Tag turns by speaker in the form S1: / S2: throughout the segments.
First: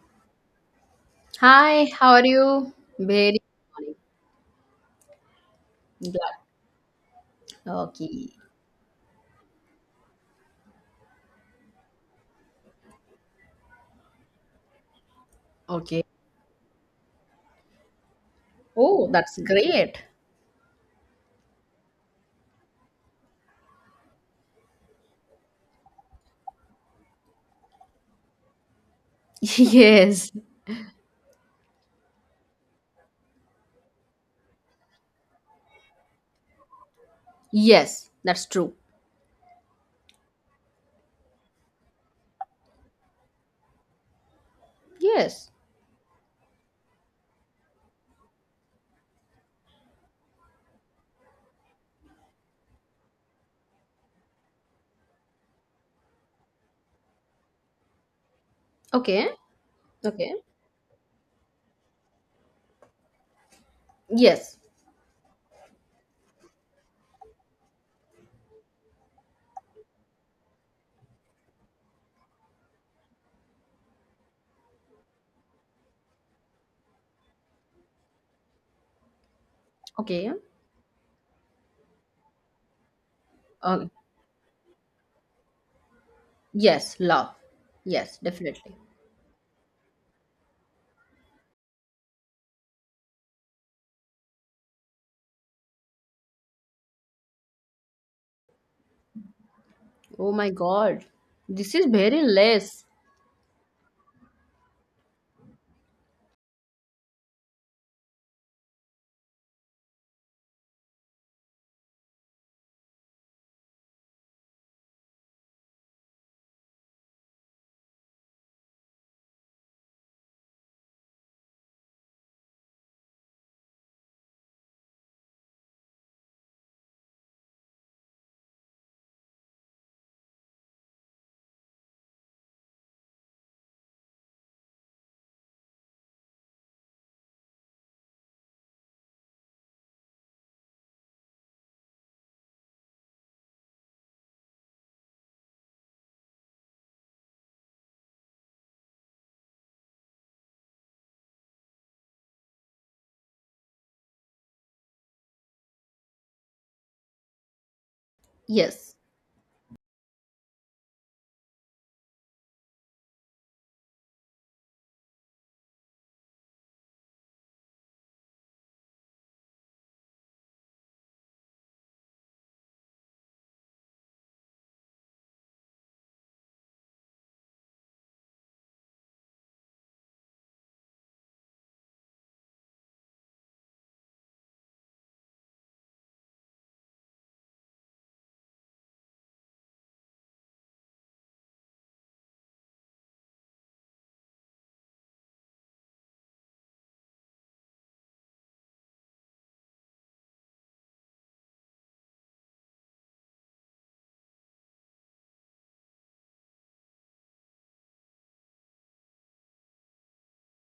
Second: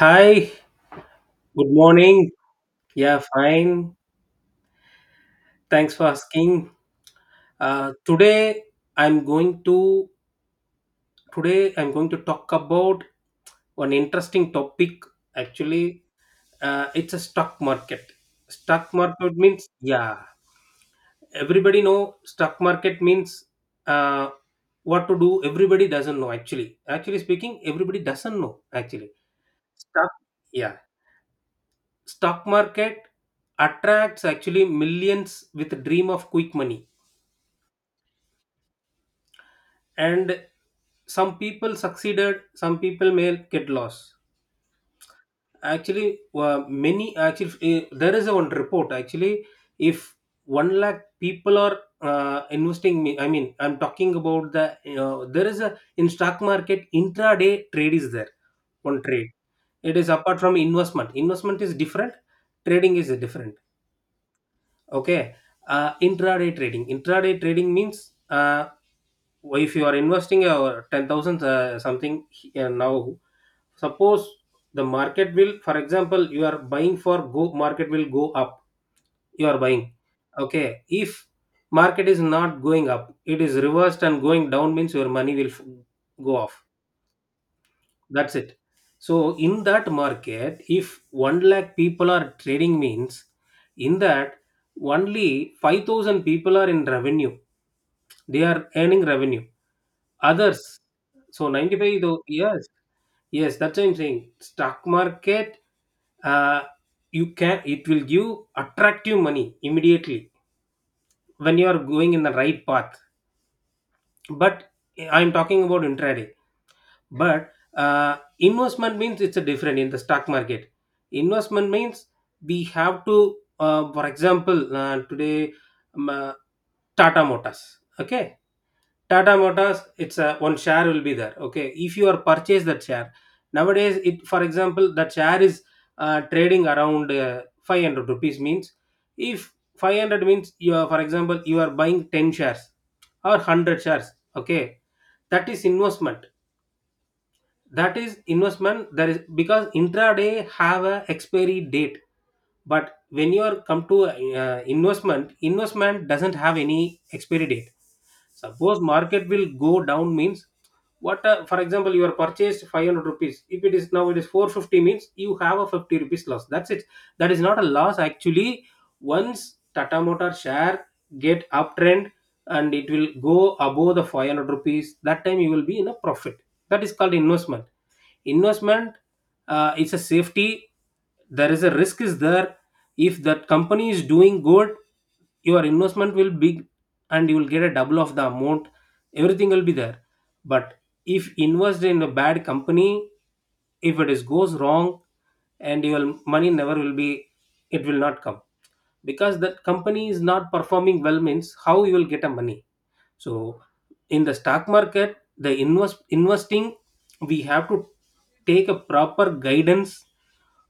S1: Hi, good
S2: Hi, how are
S1: morning.
S2: you?
S1: Yeah,
S2: Very
S1: fine.
S2: morning.
S1: Thanks for
S2: Glad.
S1: asking. Uh,
S2: Okay.
S1: today I'm going to today I'm going to talk about one interesting topic. Actually,
S2: Okay.
S1: it's a stock market. Stock
S2: Oh,
S1: market
S2: that's
S1: means,
S2: great.
S1: yeah, everybody know stock market means uh, what to do. Everybody doesn't know actually. Actually speaking, everybody doesn't know actually. Stock
S2: Yes.
S1: yeah stock market attracts actually millions with dream of quick money,
S2: Yes, that's true.
S1: and some people succeeded, some people may get lost
S2: Yes.
S1: actually. Many actually, there is a one report actually. If 1 lakh people are investing, me I mean I'm talking about the, there is a in stock market intraday trade is there, one trade.
S2: Okay.
S1: It is
S2: Okay.
S1: apart from investment. Investment is different. Trading is different.
S2: Yes.
S1: Okay. Intraday trading means if you are investing your 10,000 something here now. Suppose the market will, for example, you are buying for go, market will go up, you are buying.
S2: Okay.
S1: Okay, if market is not going up, it is
S2: Um,
S1: reversed and going down means your money will go off.
S2: yes, love. Yes,
S1: That's it.
S2: definitely.
S1: So in that market, if 1 lakh people are trading means, in that only 5,000 people are in revenue. They are earning revenue.
S2: Oh my
S1: Others,
S2: god.
S1: so
S2: This
S1: ninety
S2: is
S1: five
S2: very
S1: though, yes,
S2: less.
S1: yes, that's what I'm saying. Stock market, uh, you can, it will give attractive money immediately when you are going in the right path. But I'm talking about intraday. But investment means it's a different in the stock market. Investment means we have to for example today, um, uh, tata motors. Okay, tata motors, it's a one share will be there. Okay, if you are purchase that share, nowadays it, for example, that share is trading around 500 rupees means. If 500 means you are, for example, you are buying 10 shares or 100 shares. Okay, that is investment. That is investment. There is because intraday have a expiry date, but when you are come to investment. Investment doesn't have any expiry date. Suppose
S2: Yes.
S1: market will go down means, what, for example, you are purchased 500 rupees, if it is now it is 450 means you have a 50 rupees loss, that's it. That is not a loss actually. Once tata motor share get uptrend and it will go above the 500 rupees, that time you will be in a profit. That is called investment. Investment, it's a safety. There is a risk is there. If that company is doing good, your investment will be, and you will get a double of the amount, everything will be there. But if invest in a bad company, if it is goes wrong, and your money never will be, it will not come, because that company is not performing well means, how you will get a money. So in the stock market, the investing, we have to take a proper guidance.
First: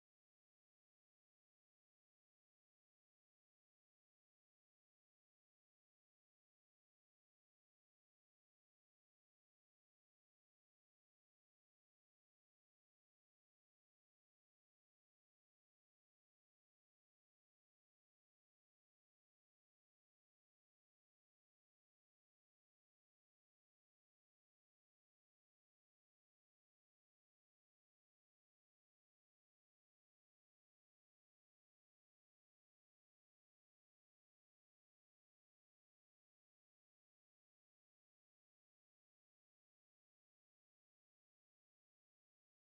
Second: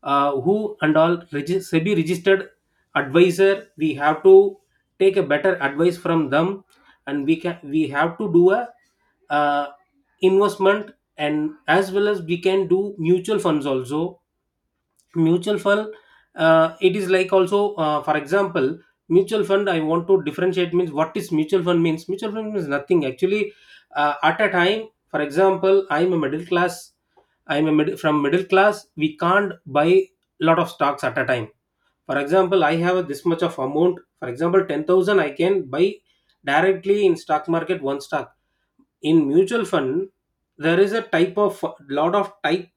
S1: Who and all SEBI registered advisor, we have to take a better advice from them, and we have to do a uh, investment, and as well as we can do mutual funds also. Mutual fund, it is like also for example, mutual fund I want to differentiate means, what is mutual fund means, mutual fund means nothing actually. At a time, for example, I'm a middle class, from middle class we can't buy lot of stocks at a time. For example, I have this much of amount, for example 10,000, I can buy directly in stock market one stock. In mutual fund, there is a type of, lot of type,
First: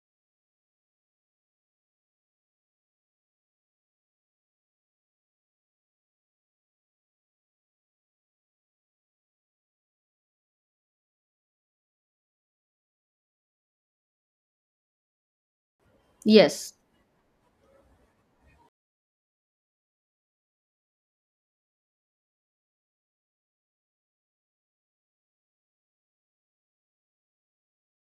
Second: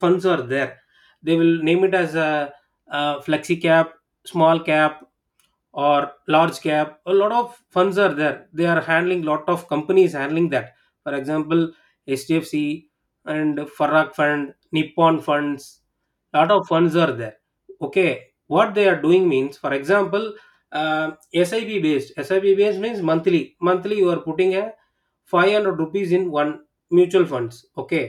S1: funds are there. They will name it as a flexi cap, small cap or large cap. A lot of funds are there, they are handling lot of companies handling that. For example, HDFC and farag fund, nippon funds, lot of
S2: Yes.
S1: funds are there. Okay, what they are doing means, for example, uh, sib based, means monthly you are putting a 500 rupees in one mutual funds. Okay,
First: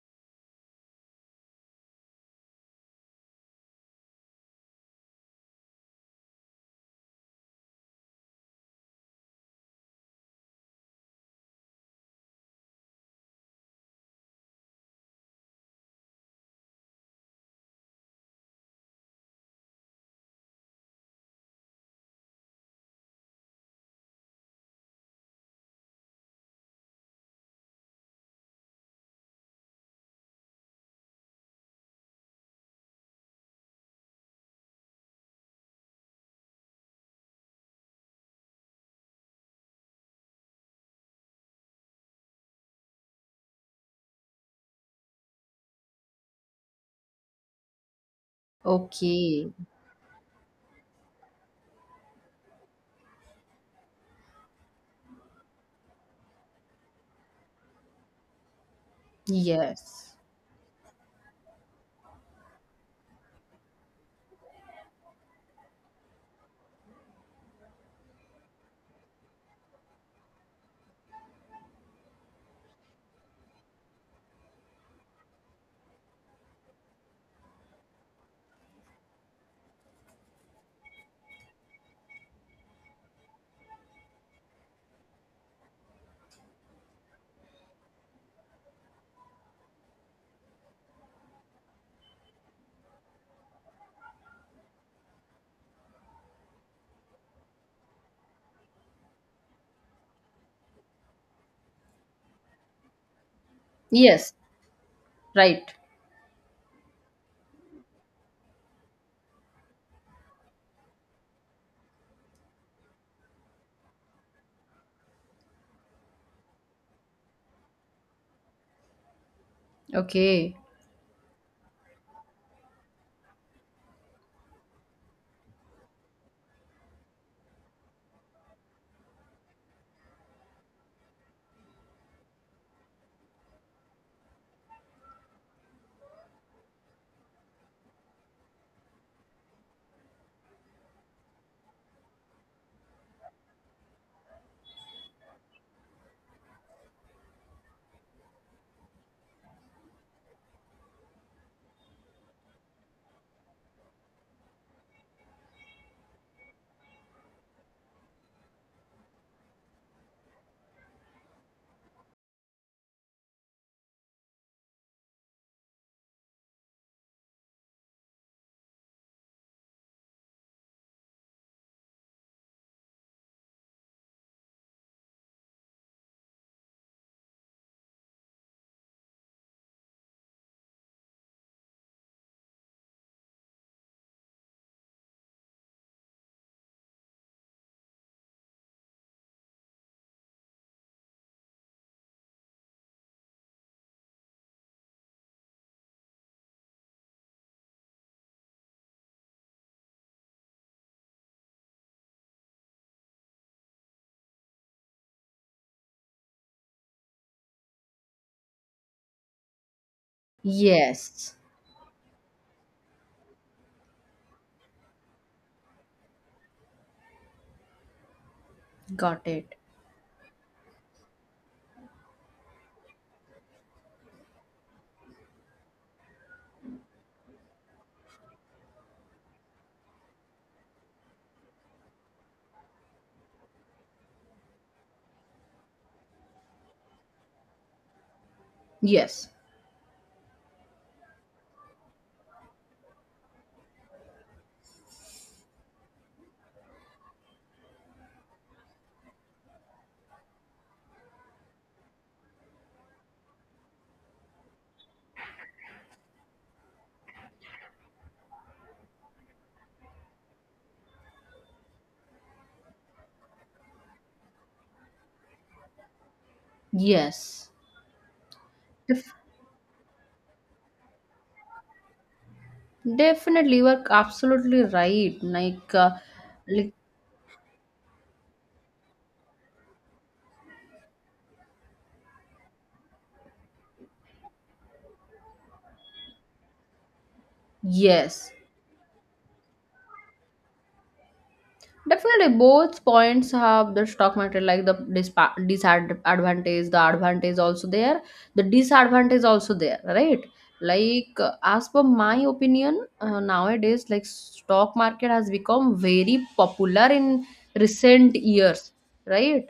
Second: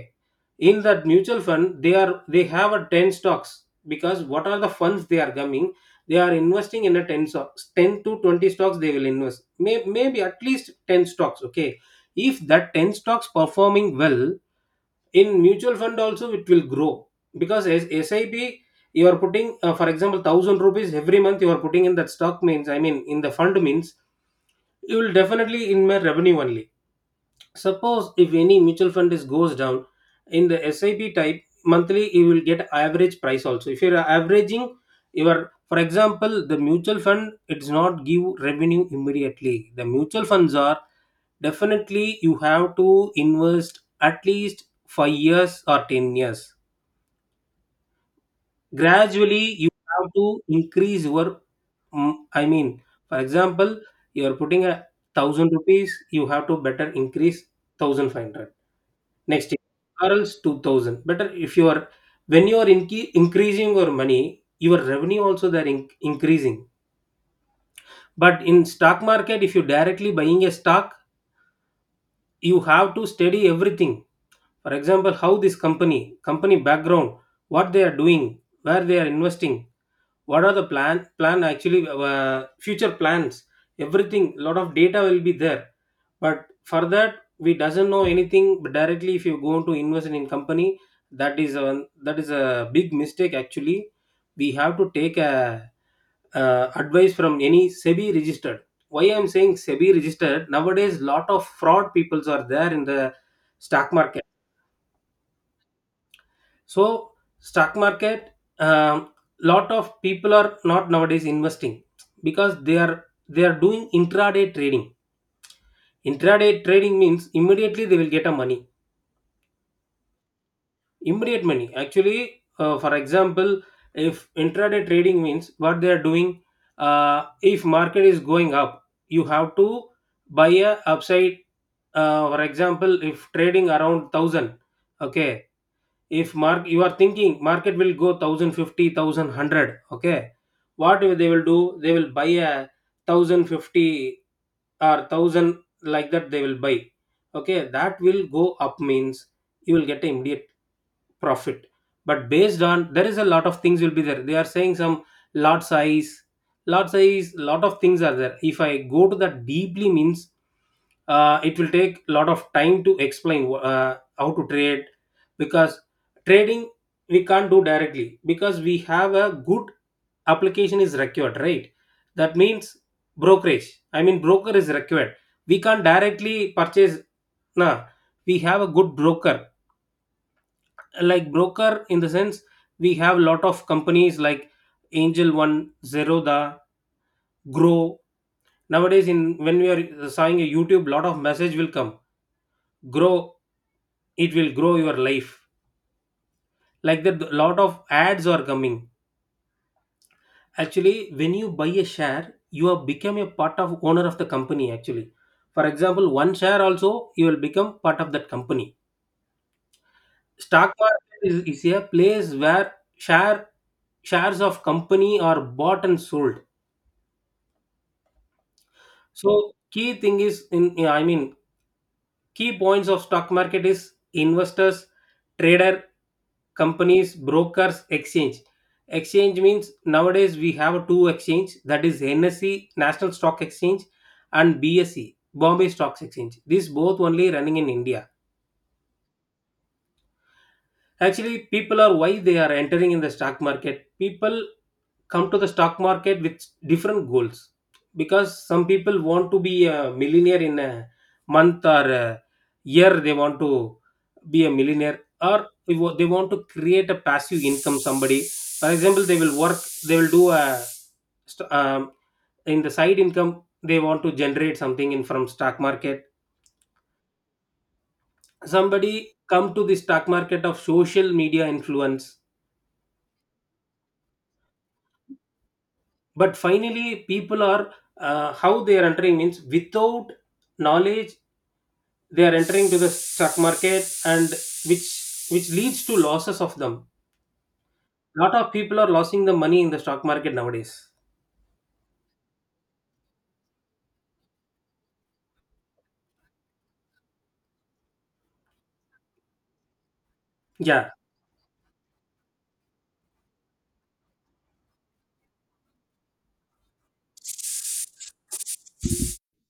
S1: in that mutual fund, they have a 10 stocks. Because what are the funds they are coming, they are investing in a 10 stocks, 10 to 20 stocks they will invest. May, maybe at least 10 stocks. Okay, if that 10 stocks performing well, in mutual fund also it will grow. Because as sip you are putting, for example, 1000 rupees every month, you are putting in that stock means, I mean in the fund means, you will definitely in my revenue only. Suppose if any mutual fund is goes down, in the SIP type monthly, you will get average price also. If you are averaging your, for example, the mutual fund, it does not give revenue immediately. The mutual funds are definitely you have to invest at least 5 years or 10 years. Gradually,
S2: Okay.
S1: you have to increase your. I mean, for example, you are putting a 1,000 rupees. You have to better increase 1,500 next year,
S2: Yes.
S1: or else 2000 better. If you are, when you are increasing your money, your revenue also they're increasing. But in stock market, if you directly buying a stock, you have to study everything. For example, how this company, company background, what they are doing, where they are investing, what are the plan actually, future plans, everything, lot of data will be there. But for that, we doesn't know anything, but directly if you go to invest in company, that is a, that is a big mistake actually. We have to take a, advice from any sebi registered, why I'm saying sebi registered, nowadays lot of fraud peoples are there in the stock market.
S2: Yes. Right.
S1: So stock market, um, lot of people are not nowadays investing, because they are doing intraday trading. Intraday trading means immediately they will get a money,
S2: Okay.
S1: immediate money actually. For example, if intraday trading means what they are doing, if market is going up, you have to buy a upside. For example, if trading around 1000, okay, if mark you are thinking market will go 1050. Okay, what will they will do, they will buy a 1050 or 1000 like that they will buy. Okay, that will go up means you will get immediate profit. But based on, there is a lot of things will be there, they are saying some lot size, lot size, lot of things are there. If I go to that deeply means, it will take a lot of time to explain how to trade. Because trading, we can't do directly because we have a good, application is required, right. That means brokerage, I mean broker is required. We can't directly purchase. Nah, we have a good broker, like broker in the sense, we have lot of companies like angel one, zeroda, grow. Nowadays, in when we are seeing a youtube, lot of message will come, grow, it will grow your life, like that, a lot of ads are coming. Actually, when you buy a share, you have become a part of owner of the company actually. For example, one share also you will become part of that company. Stock market
S2: Yes.
S1: is a place where shares of company are bought and sold.
S2: Got it.
S1: So key thing is, in, I mean, key points of stock market is investors, trader, companies, brokers, exchange. Exchange means, nowadays we have two exchange, that is NSE, National Stock Exchange, and BSE, Bombay Stocks Exchange. These both only running in India.
S2: Yes.
S1: Actually, people are why they are entering in the stock market. People come to the stock market with different goals, because some people want to be a millionaire in a month or a year, they want to be a millionaire. Or they they want to create a passive income. Somebody, for example, they will work, they will do a, st- um, in the side income, they want to generate something in from stock market.
S2: Yes.
S1: Somebody
S2: Def-
S1: come to the stock market of social media influence.
S2: definitely, you are absolutely right.
S1: But
S2: Like
S1: finally, people are, how they are entering means, without knowledge they are entering to the stock market, and which which leads to losses of them.
S2: yes,
S1: Lot of people are losing the money in the stock market nowadays.
S2: definitely both points have the stock market, like the disadvantage, the advantage also there, the disadvantage also there, right?
S1: Yeah.
S2: Like, as per my opinion, nowadays, like stock market has become very popular in recent years, right?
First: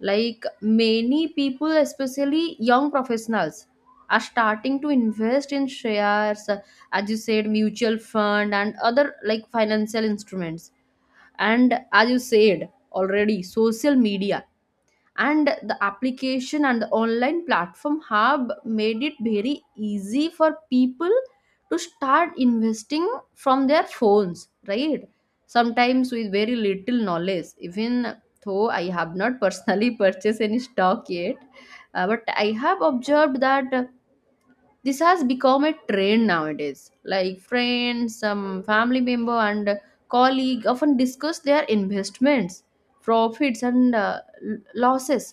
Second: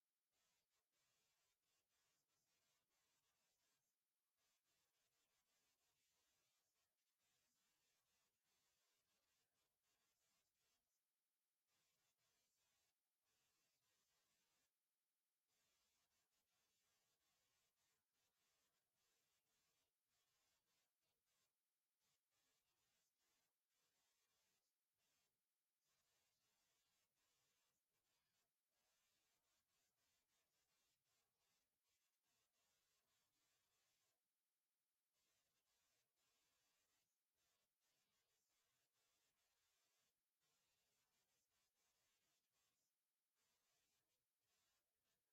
S2: Like many people, especially young professionals, are starting to invest in shares, as you said, mutual fund and other like financial instruments. And as you said already, social media and the application and the online platform have made it very easy for people to start investing from their phones, right? Sometimes with very little knowledge, even though I have not personally purchased any stock yet. But I have observed that this has become a trend nowadays. Like friends, some family member and colleague often discuss their investments, profits and losses.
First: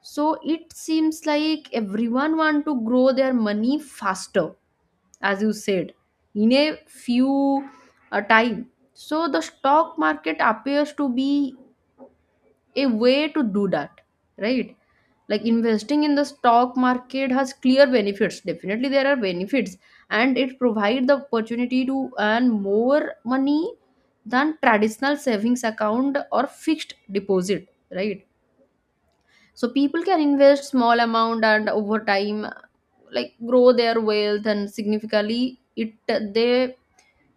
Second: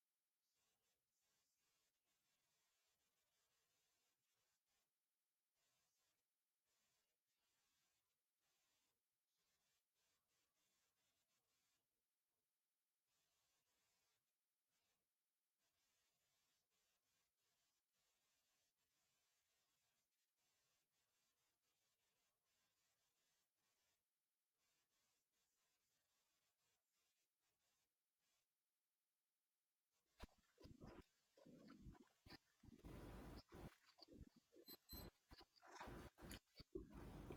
S2: So it seems like everyone want to grow their money faster, as you said, in a few time. So the stock market appears to be a way to do that, right? Like investing in the stock market has clear benefits. Definitely there are benefits, and it provides the opportunity to earn more money than traditional savings account or fixed deposit, right? So people can invest small amount and over time like grow their wealth, and significantly it they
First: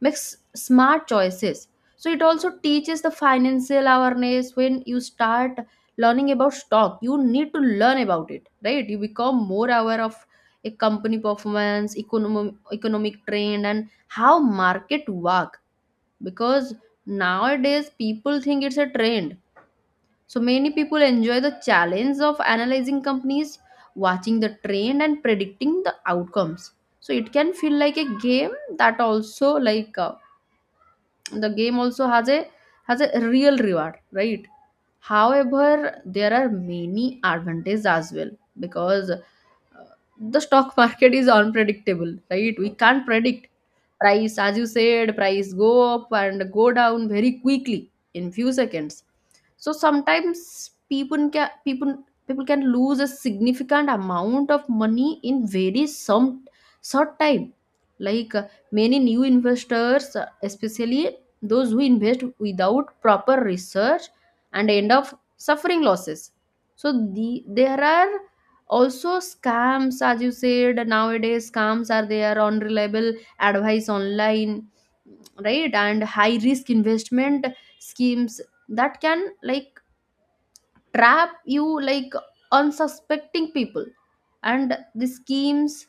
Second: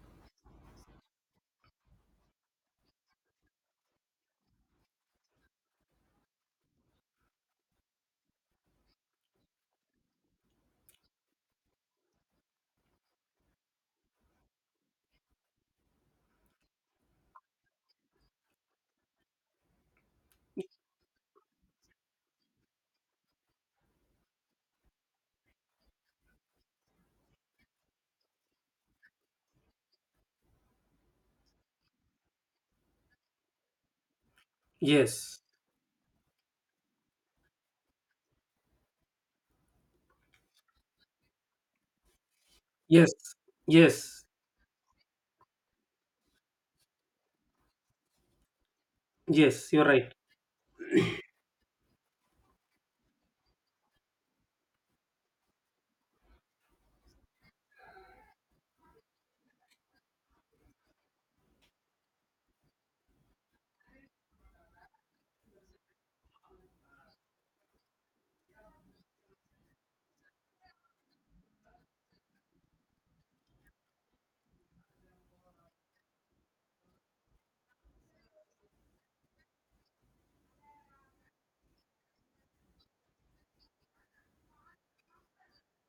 S2: makes smart choices. So it also teaches the financial awareness. When you start learning about stock, you need to learn about it, right? You become more aware of a company performance, economic trend, and how market work. Because nowadays people think it's a trend, so many people enjoy the challenge of analyzing companies, watching the trend and predicting the outcomes. So it can feel like a game that also like the game also has a real reward, right?
S1: Yes.
S2: However, there are many advantages as well, because the stock market is unpredictable, right? We can't
S1: Yes.
S2: predict
S1: Yes.
S2: price, as you said, price go up and go down very quickly in few seconds. So
S1: Yes, you're right.
S2: sometimes people can lose a significant amount of money in very some short time. Like many new investors, especially those who invest without proper research and end up suffering losses. So the there are also scams, as you said, nowadays scams are there, unreliable advice online, right, and high risk investment schemes that can like trap you like unsuspecting people, and the schemes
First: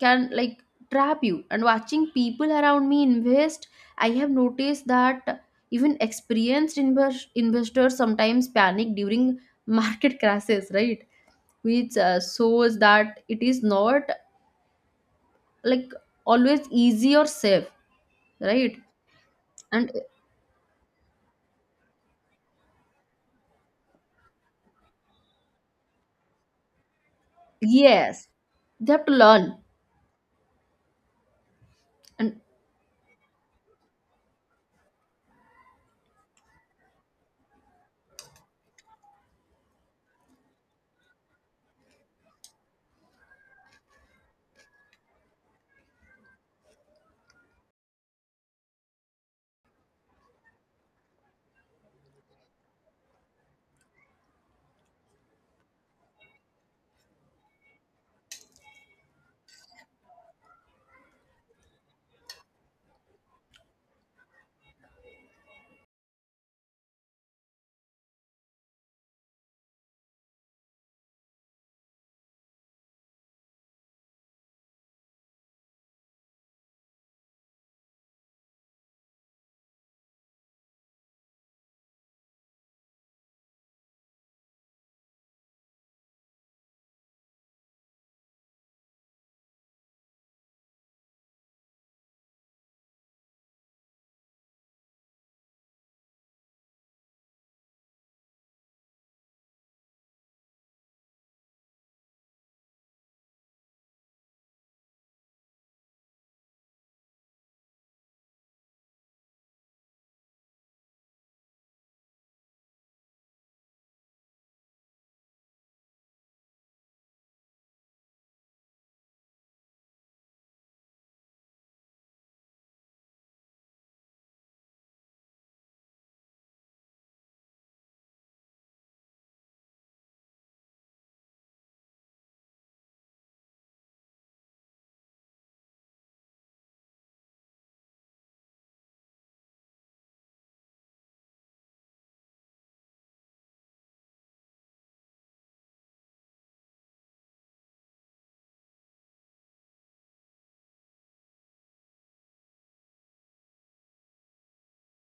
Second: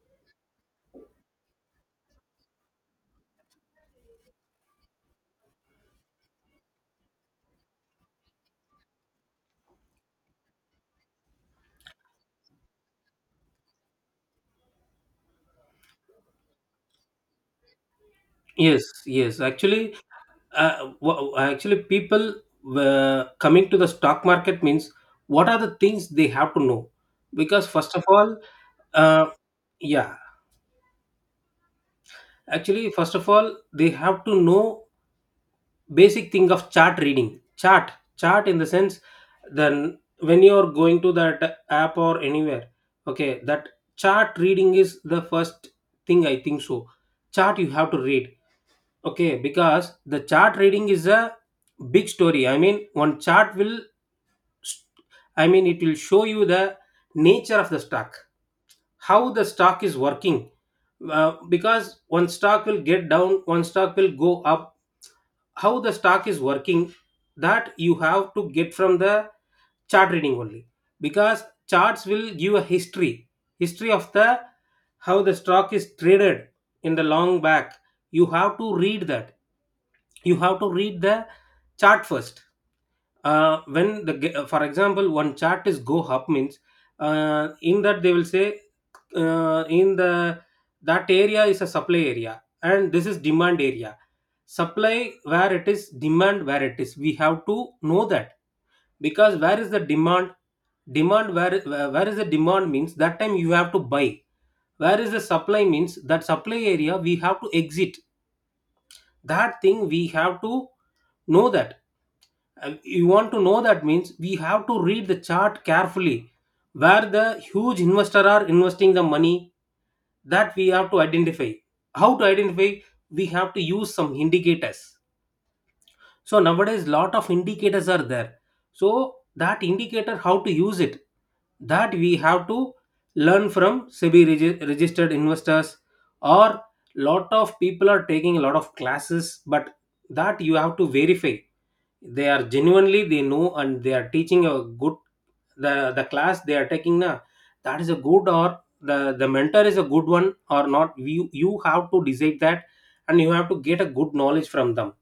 S2: can like trap you. And watching people around me invest, I have noticed that even experienced investors sometimes panic during market crashes, right? Which shows that it is not like always easy or safe, right?
S1: Yes. Yes
S2: And
S1: actually. uh, wha- actually people, coming to the stock market means, what are the things they have to know, because first of
S2: yes,
S1: all,
S2: they have to
S1: uh,
S2: learn.
S1: yeah,
S2: And
S1: actually, first of all, they have to know basic thing of chart reading. Chart, chart in the sense, then when you are going to that app or anywhere, okay, that chart reading is the first thing I think so. Chart you have to read, okay, because the chart reading is a big story. I mean, one chart will, I mean, it will show you the nature of the stock, how the stock is working because one stock will get down, one stock will go up. How the stock is working That you have to get from the chart reading only, because charts will give a history of the how the stock is traded in the long back. You have to read that. You have to read the chart first. For example, one chart is go up means, in that they will say, in the that area is a supply area and this is demand area. Supply where it is, demand where it is, we have to know that. Because where is the demand, demand where is the demand means that time you have to buy. Where is the supply means that supply area we have to exit. That thing we have to know that. And you want to know that means we have to read the chart carefully, where the huge investor are investing the money, that we have to identify. How to identify? We have to use some indicators. So nowadays lot of indicators are there, so that indicator how to use it, that we have to learn from registered investors, or lot of people are taking a lot of classes, but that you have to verify, they are genuinely they know and they are teaching a good, the class they are taking na, that is a good or the mentor is a good one or not, you have to decide that. And you have to get a good knowledge from them,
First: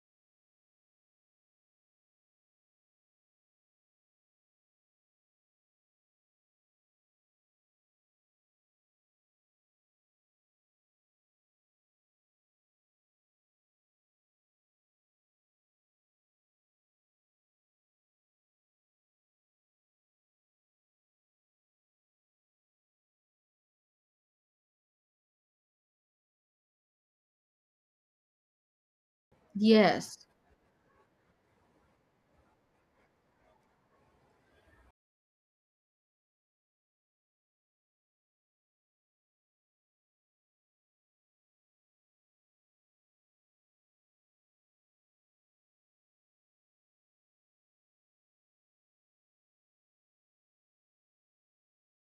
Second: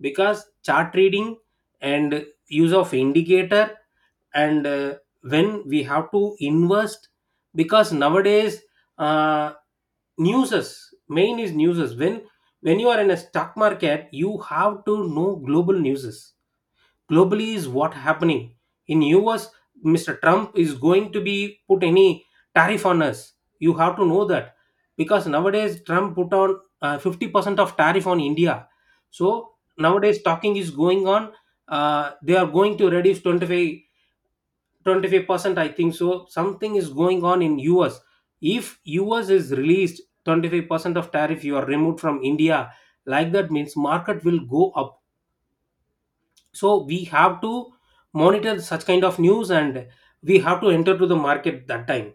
S1: because chart reading and use of indicator and when we have to invest. Because nowadays, uh, newses, main is newses. When you are in a stock market you have to know global newses, globally is what happening in US. Mr. Trump is going to be put any tariff on us, you have to know that. Because nowadays Trump put on, 50% of tariff on India. So
S2: yes,
S1: nowadays talking is going on, they are going to reduce 25, 25% I think so. Something is going on in US. If US is released 25% of tariff, you are removed from India. Like that means market will go up. So we have to monitor such kind of news, and we have to enter to the market that time.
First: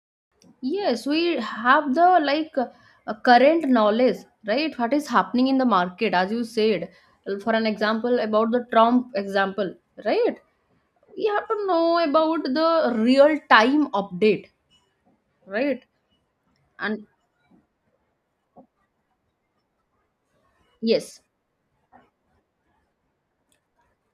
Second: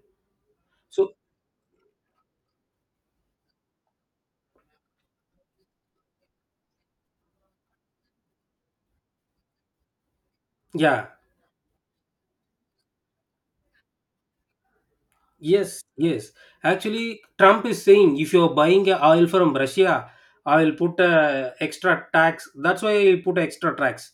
S2: yes,
S1: So
S2: we have the like current knowledge, right? What is happening in the market, as you said. For an example, about the Trump example, right?
S1: yeah,
S2: We have to know about the real time update,
S1: yes,
S2: right?
S1: yes.
S2: And
S1: Actually, Trump is saying if you're buying a oil from Russia, I will put
S2: yes,
S1: a extra tax. That's why I put extra tax.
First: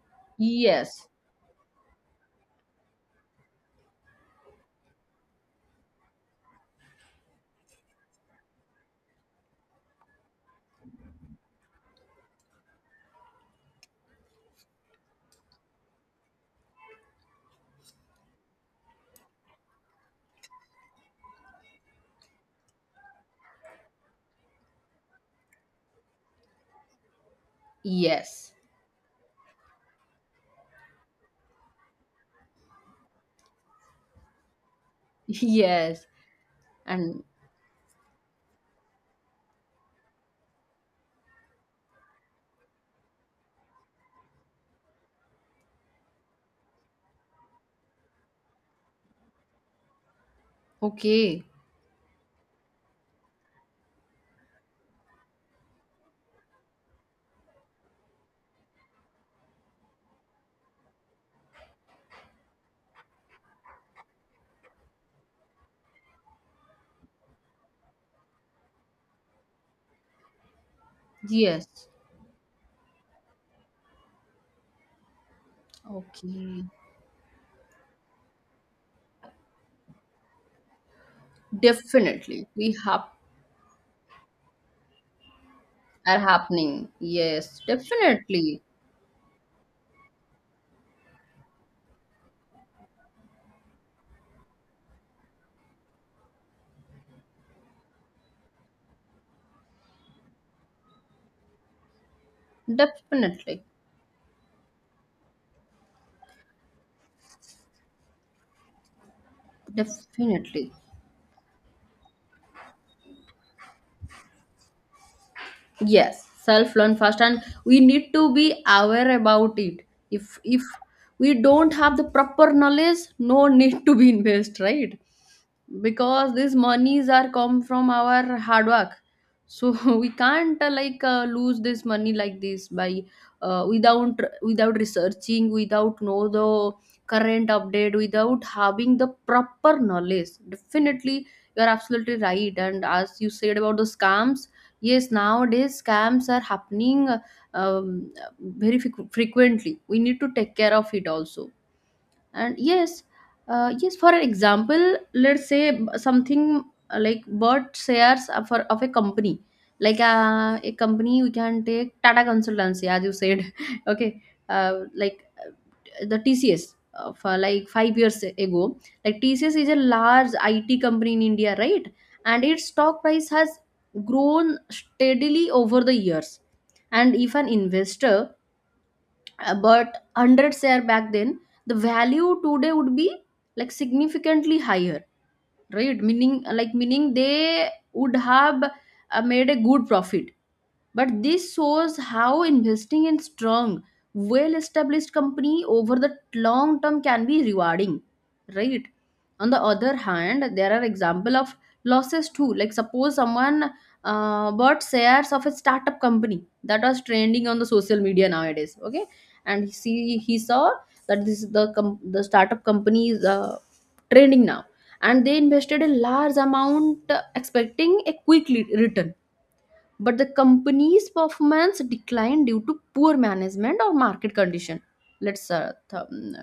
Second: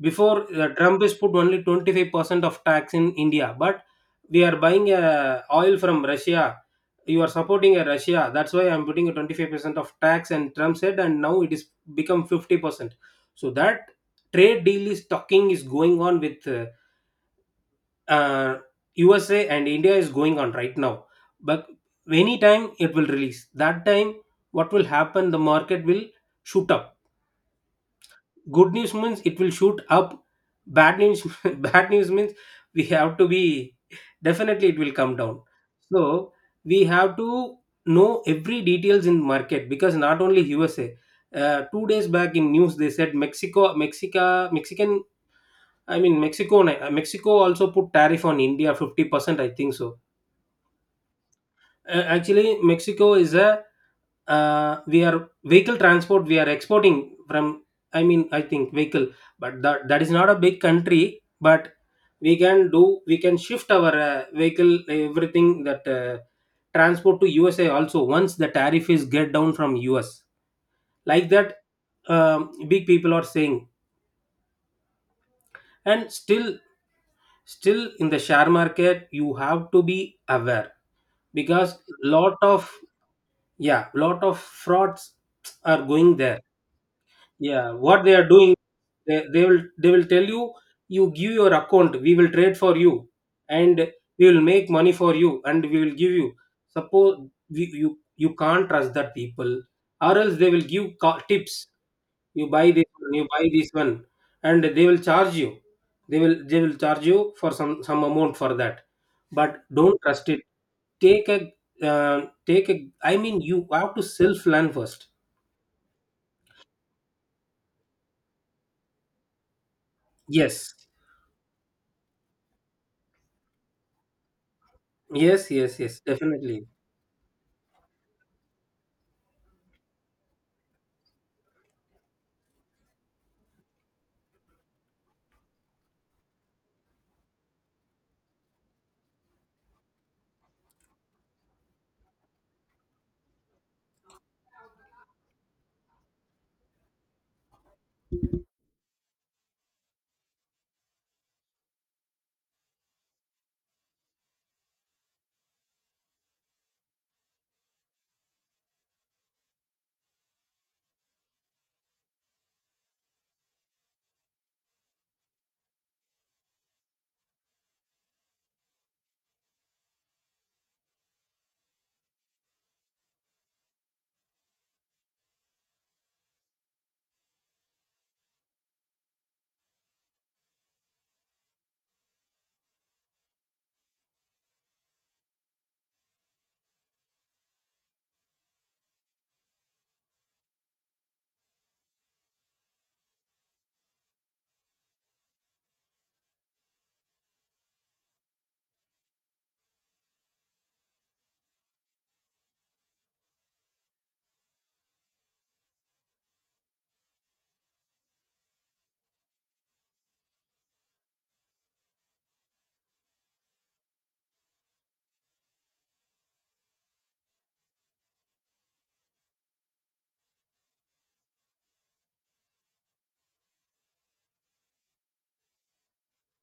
S1: Before, Trump
S2: yes,
S1: is put only 25% of tax in India, but we are buying oil from Russia. You are supporting a Russia. That's why I'm putting a 25% of tax. And Trump said, and now it is become 50%. So that trade deal is talking is going on with uh, USA and India is going on right now. But anytime it will release, that time what will happen? The market will shoot up.
S2: yes,
S1: Good news means it will shoot up. Bad news, bad news means we have to be, definitely it will come down.
S2: yes,
S1: So we have
S2: and
S1: to know every details in market, because not only USA. 2 days back in news they said Mexico, Mexica, Mexican, I mean Mexico. Mexico also put tariff on India 50%, I think so.
S2: okay,
S1: Actually, Mexico is a, we are vehicle transport. We are exporting from, I mean, I think vehicle, but that that is not a big country. But we can do. We can shift our vehicle everything, that transport to USA also once the tariff is get down from US. Like that,
S2: yes,
S1: big people are saying, and still,
S2: okay,
S1: still in the share market you have to be aware, because lot
S2: definitely.
S1: of,
S2: We have
S1: yeah, lot of frauds are going
S2: are
S1: there.
S2: happening. Yes,
S1: Yeah, what they are doing,
S2: definitely,
S1: they will they will tell you, you give your account, we will trade for you, and we will make money for you and we will give you suppose, you you can't trust that people, or else they will give tips, you buy this one, you buy
S2: definitely,
S1: this one, and they will charge you, they will charge you for some amount for that. But don't trust it.
S2: definitely.
S1: Take a, uh, take a, I mean you have to self learn first.
S2: Yes, self learn first, and we need to be aware about it. If
S1: Yes,
S2: we don't have the proper knowledge, no need to be invest, right?
S1: yes, yes, yes,
S2: Because these
S1: definitely.
S2: monies are come from our hard work. So we can't like lose this money like this by without without researching, without know the current update, without having the proper knowledge. Definitely you are absolutely right. And as you said about the scams, yes, nowadays scams are happening, um, very frequently. We need to take care of it also. And yes, yes, for an example, let's say something like bought shares of, for, of a company, like a company we can take Tata Consultancy, as you said. Okay, like the TCS for like 5 years ago. Like TCS is a large IT company in India, right? And its stock price has grown steadily over the years. And if an investor but 100 share back then, the value today would be like significantly higher, right? Meaning like meaning they would have made a good profit. But this shows how investing in strong, well established company over the long term can be rewarding, right? On the other hand, there are example of losses too. Like suppose someone bought shares of a startup company that was trending on the social media nowadays, okay? And he see he saw that this the the startup company is trending now, and they invested a large amount expecting a quick return, but the company's performance declined due to poor management or market condition. Let's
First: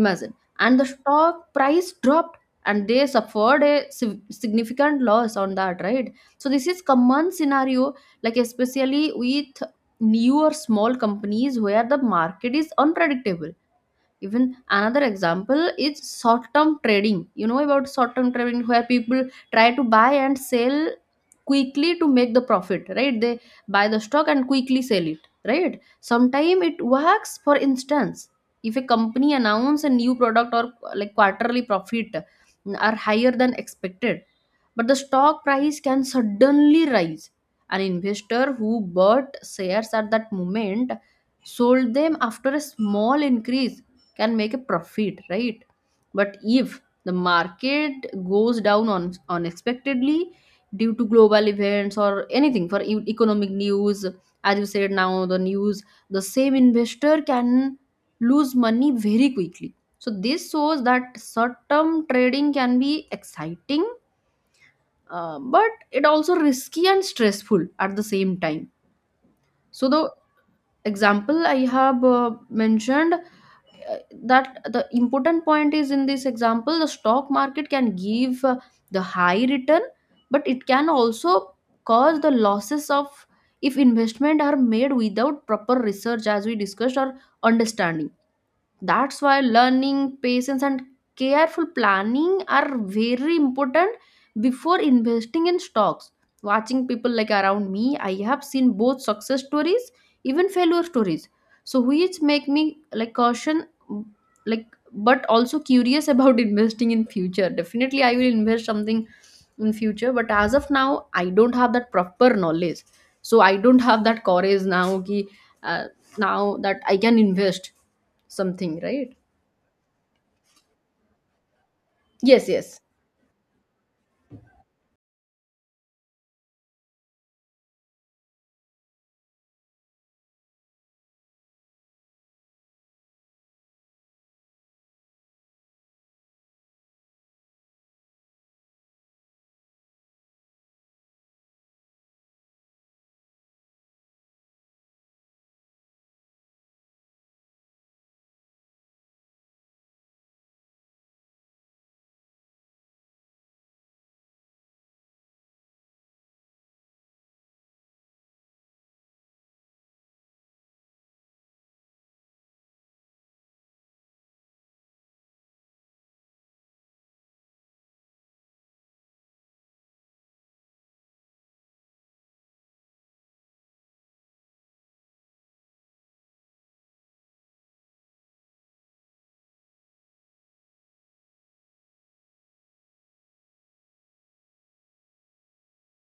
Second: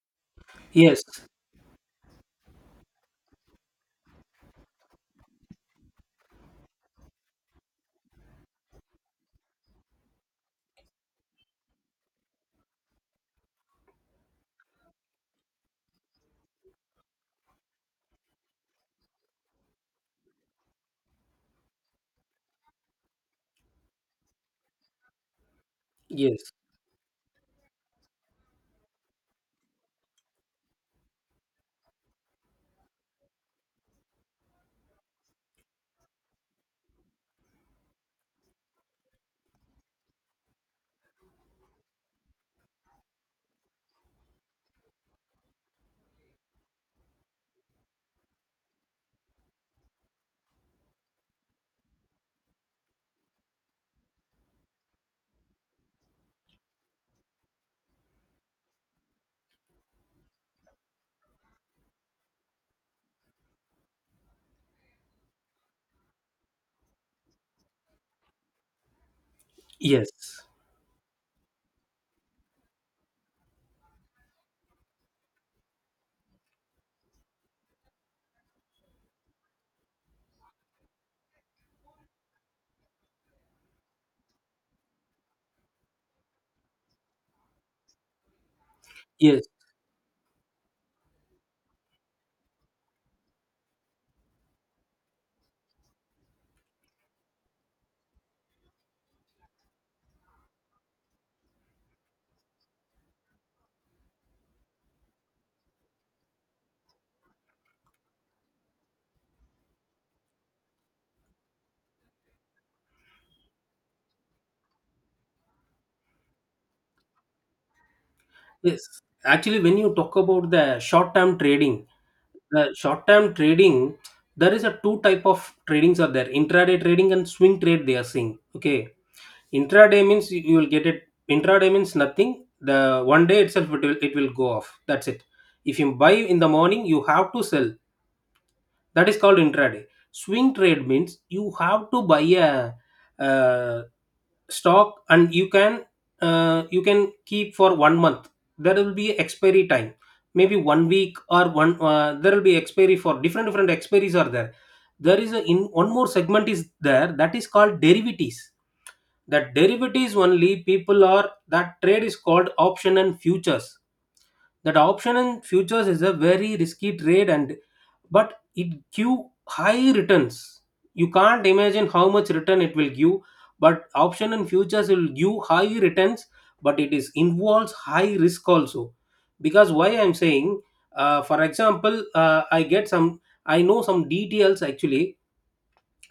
S2: imagine. And the
S1: Yes,
S2: stock price dropped, and they suffered a significant loss on that, right? So this is common scenario, like especially with new or small companies where the market is unpredictable. Even another example is short term trading. You know about short term trading where people try to buy and sell quickly to make the profit, right? They buy the stock and quickly sell it, right?
S1: yes,
S2: Sometime it works. For instance, if a company announce a new product, or like quarterly profit are higher than expected, but the stock price can suddenly rise. An investor who bought shares at that moment, sold them after a small increase, can make a profit, right? But if the market goes down on unexpectedly due to global events or anything for economic news, as you said now, the news, the same investor can lose money very quickly. So this shows that short-term trading can be exciting, but it also risky and stressful at the same time. So the
S1: yes,
S2: example I have mentioned, uh, that the important point is in this example the stock market can give the high return, but it can also cause the losses of if investment are made without proper research, as we discussed, or understanding. That's why
S1: yes,
S2: learning, patience and careful planning are very important before investing in stocks. Watching people like around me, I have seen both success stories, even failure stories. So which make me like caution, like, but also curious about investing in future. Definitely I will invest something in future, but as of now I don't have that proper knowledge. So I don't have that courage now ki, uh, now that I can invest something,
S1: yes.
S2: right?
S1: Actually when you talk about the short term trading,
S2: Yes,
S1: the
S2: yes,
S1: short term trading, there is a two type of tradings are there, intraday trading and swing trade they are saying. Okay, intraday means you you will get it. Intraday means nothing. The one day itself it will go off. That's it. If you buy in the morning, you have to sell. That is called intraday. Swing trade means you have to buy a, uh, stock and you can, you can keep for 1 month. There will be expiry time, maybe 1 week or one. There will be expiry for different different expiries are there. There is a, in one more segment is there, that is called derivatives. That derivatives only people are, that trade is called option and futures. That option and futures is a very risky trade, and but it give high returns. You can't imagine how much return it will give. But option and futures will give high returns, but it is involves high risk also. Because why I'm saying, for example, I get some, I know some details actually.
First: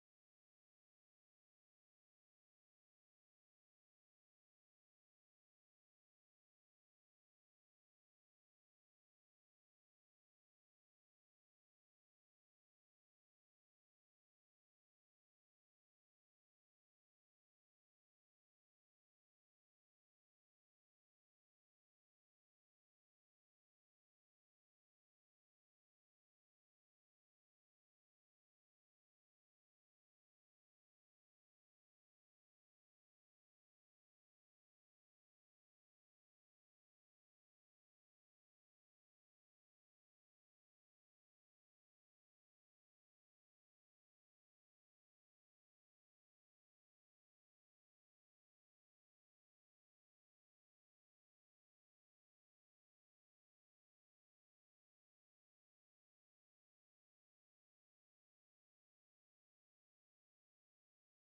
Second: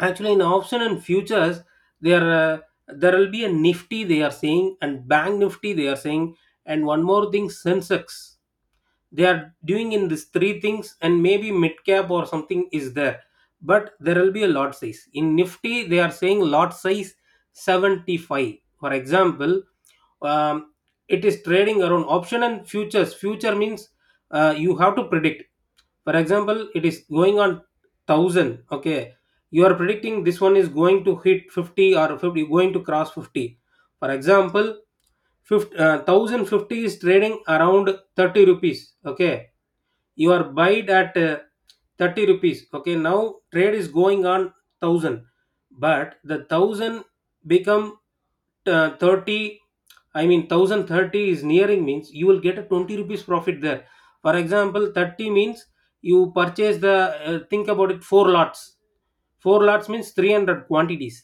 S1: Actually in option and futures, there there will be a Nifty they are saying, and Bank Nifty they are saying, and one more thing Sensex. They are doing in these three things, and maybe mid cap or something is there. But there will be a lot size in Nifty they are saying, lot size 75 for example. um, it is trading around, option and futures, future means, you have to predict. For example it is going on 1000, okay, you are predicting this one is going to hit 50, or 50 going to cross 50. For example 50, 1050 is trading around 30 rupees, okay, you are buyed at 30 rupees, okay. Now trade is going on 1000, but the 1000 become 30, I mean 1030 is nearing means you will get a 20 rupees profit there. For example 30 means you purchase the, think about it, four lots. Four lots means 300 quantities.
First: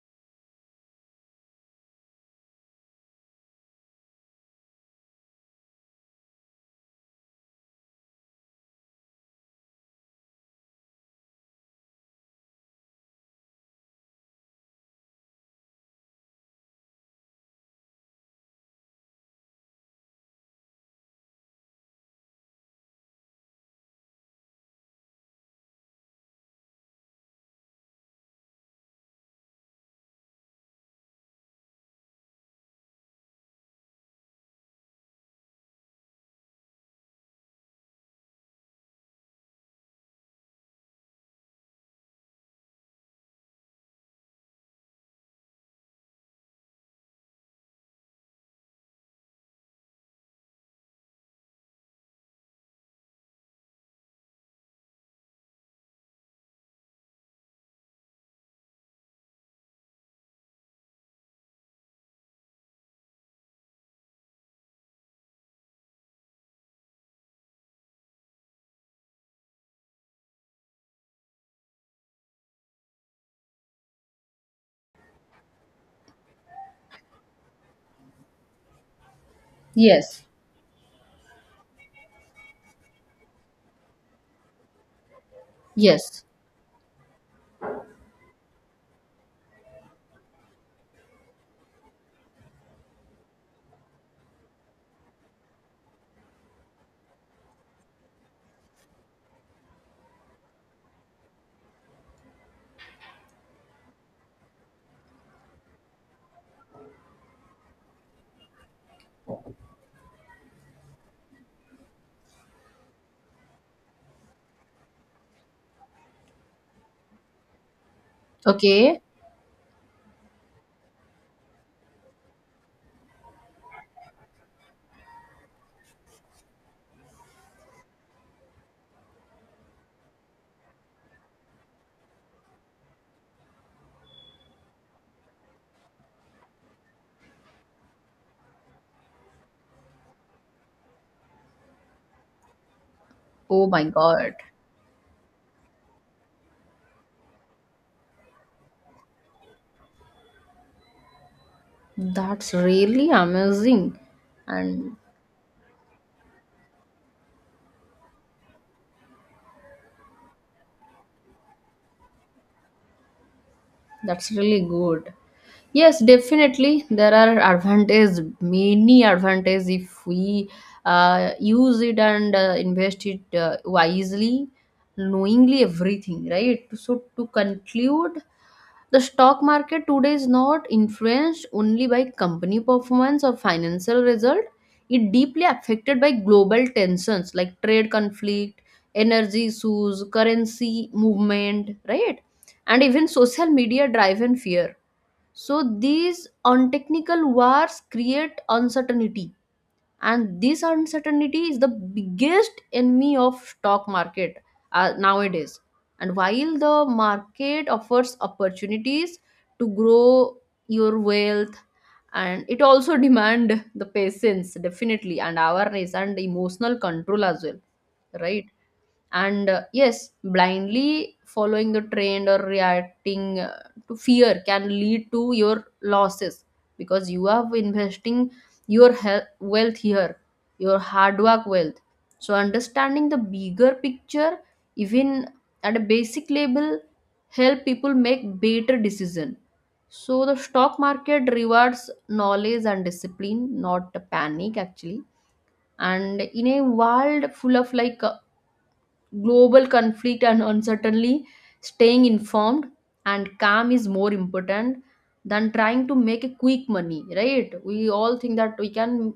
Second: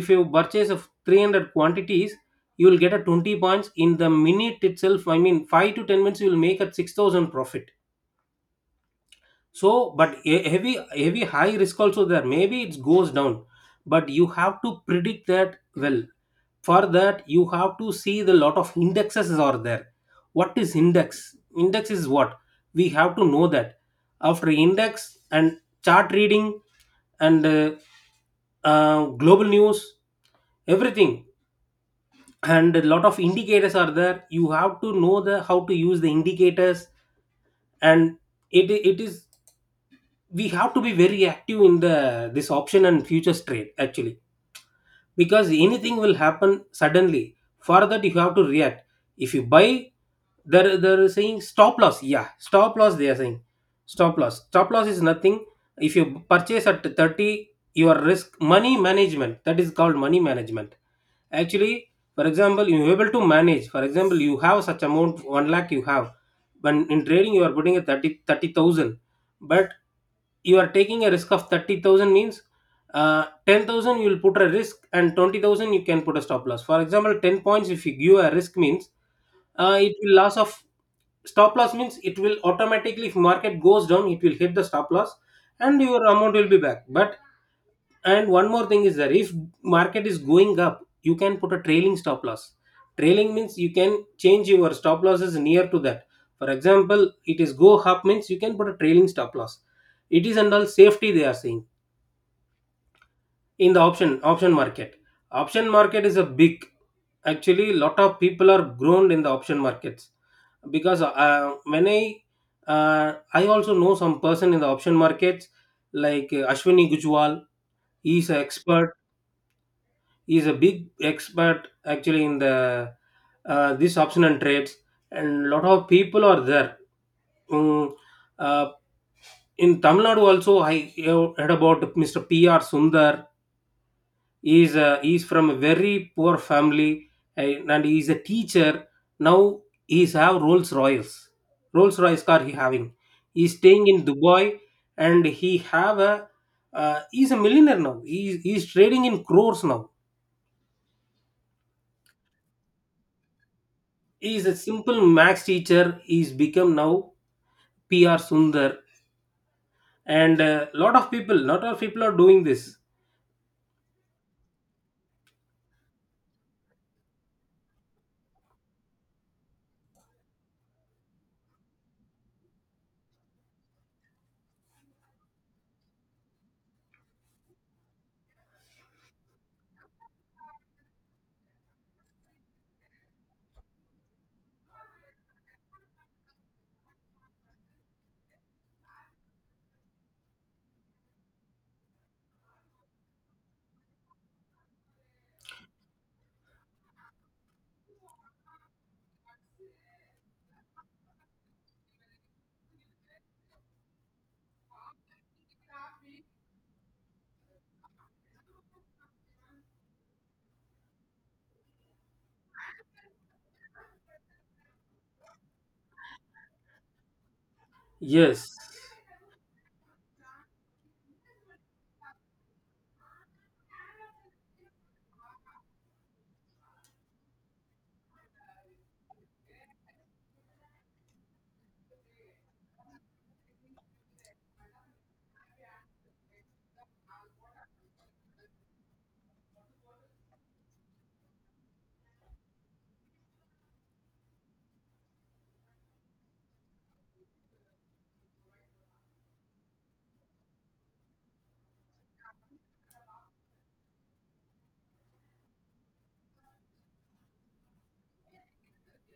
S1: If you purchase of 300 quantities, you will get a 20 points in the minute itself, I mean 5 to 10 minutes you will make a 6,000 profit. So, but a heavy heavy high risk also there. Maybe it goes down, but you have to predict that well. For that, you have to see the, lot of indexes are there. What is index? Index is what we have to know that. After index and chart reading and global news, everything, and a lot of indicators are there. You have to know the how to use the indicators. And it is we have to be very active in the this option and futures trade actually, because anything will happen suddenly, for that you have to react. If you buy, they're saying stop loss, yeah, stop loss they are saying. Stop loss, stop loss is nothing. If you purchase at 30, your risk money management, that is called money management actually. For example you're able to manage, for example you have such amount 1 lakh you have. When in trading you are putting a 30 30000, but you are taking a risk of 30,000 means, 10,000 you will put a risk and 20,000 you can put a stop loss. For example, 10 points if you give a risk means, it will
S2: yes,
S1: loss of, stop loss means it will automatically if market goes down it will hit the stop loss and your
S2: yes.
S1: amount will be back. But and one more thing is that if market is going up you can put a trailing stop loss. Trailing means you can change your stop losses near to that. For example, it is go up means you can put a trailing stop loss. It is and all safety they are saying in the option, option market. Option market is a big, actually lot of people are grown in the option markets. Because when I I also know some person in the option markets, like Ashwini Gujwal. He's an expert,
S2: Okay.
S1: he's a big expert actually in the, this option and trades, and lot of people are there. Mm, uh, in Tamil Nadu also I have heard about Mr. PR Sundar. He's, he's from a very poor family, and he's a teacher. Now he's have Rolls Royce, Rolls Royce car he having. He's
S2: Oh my
S1: staying in
S2: God.
S1: Dubai, and he have a, he's a millionaire now. He he's trading in crores now.
S2: That's really amazing.
S1: He's a
S2: And
S1: simple max teacher he's become now. PR Sundar. And a lot of people, lot of people are doing this.
S2: that's really good. Yes, definitely. There are advantages, many advantages if we use it and invest it wisely, knowingly, everything, right? So to conclude, the stock market today is not influenced only by company performance or financial result. It deeply affected by global tensions like trade conflict, energy issues, currency movement, right? And even social media driven fear. So these untechnical wars create uncertainty, and this uncertainty is the biggest enemy of stock market nowadays. And while the market offers opportunities to grow your wealth, and it also demand the patience, definitely, and awareness and emotional control as well, right?
S1: Yes,
S2: And yes, blindly following the trend or reacting to fear can lead to your losses, because you are investing your health, wealth here, your hard work wealth. So understanding the bigger picture, even at a basic level, help people make better decision. So the stock market rewards knowledge and discipline, not panic, actually. And in a world full of like global conflict and uncertainty, staying informed and calm is more important than trying to make a quick money, right? We all think that we can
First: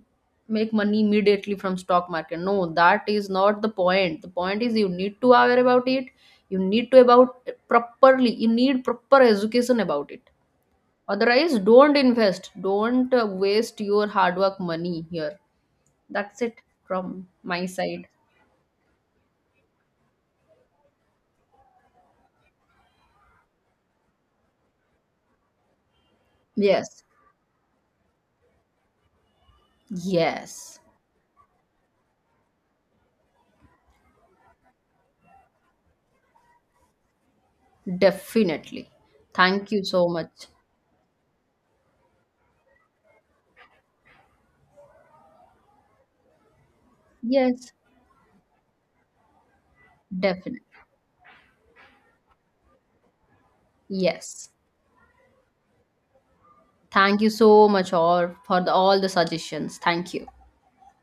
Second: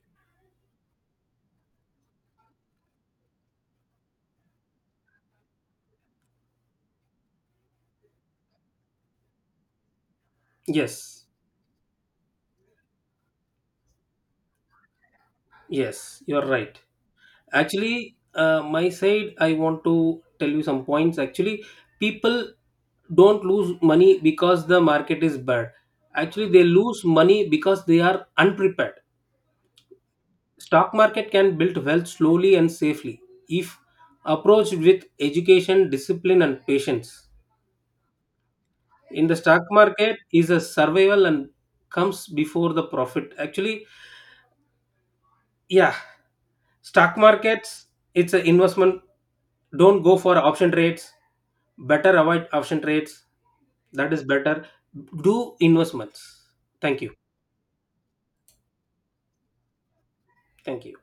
S2: make money immediately from stock market. No, that is not the point. The point is you need to aware about it. You need to about properly. You need proper education about it.
S1: yes,
S2: Otherwise, don't invest. Don't waste your hard work money here.
S1: yes,
S2: That's
S1: you're
S2: it
S1: right.
S2: from my side.
S1: Actually, my side, I want to tell you some points. Actually, people don't lose money because the market is bad. Actually, they
S2: Yes.
S1: lose money because they are unprepared.
S2: Yes.
S1: Stock market can build wealth slowly and safely if approached with education, discipline, and patience.
S2: Definitely.
S1: In the stock
S2: Thank you so
S1: market,
S2: much.
S1: is a survival and comes before the profit. Actually, yeah, stock
S2: Yes,
S1: markets, it's an investment. Don't go for
S2: definitely.
S1: option trades, better avoid option trades, that is
S2: Yes.
S1: better. Do investments. Thank you.
S2: Thank you so much all for the, all the suggestions. Thank you.
S1: Thank you.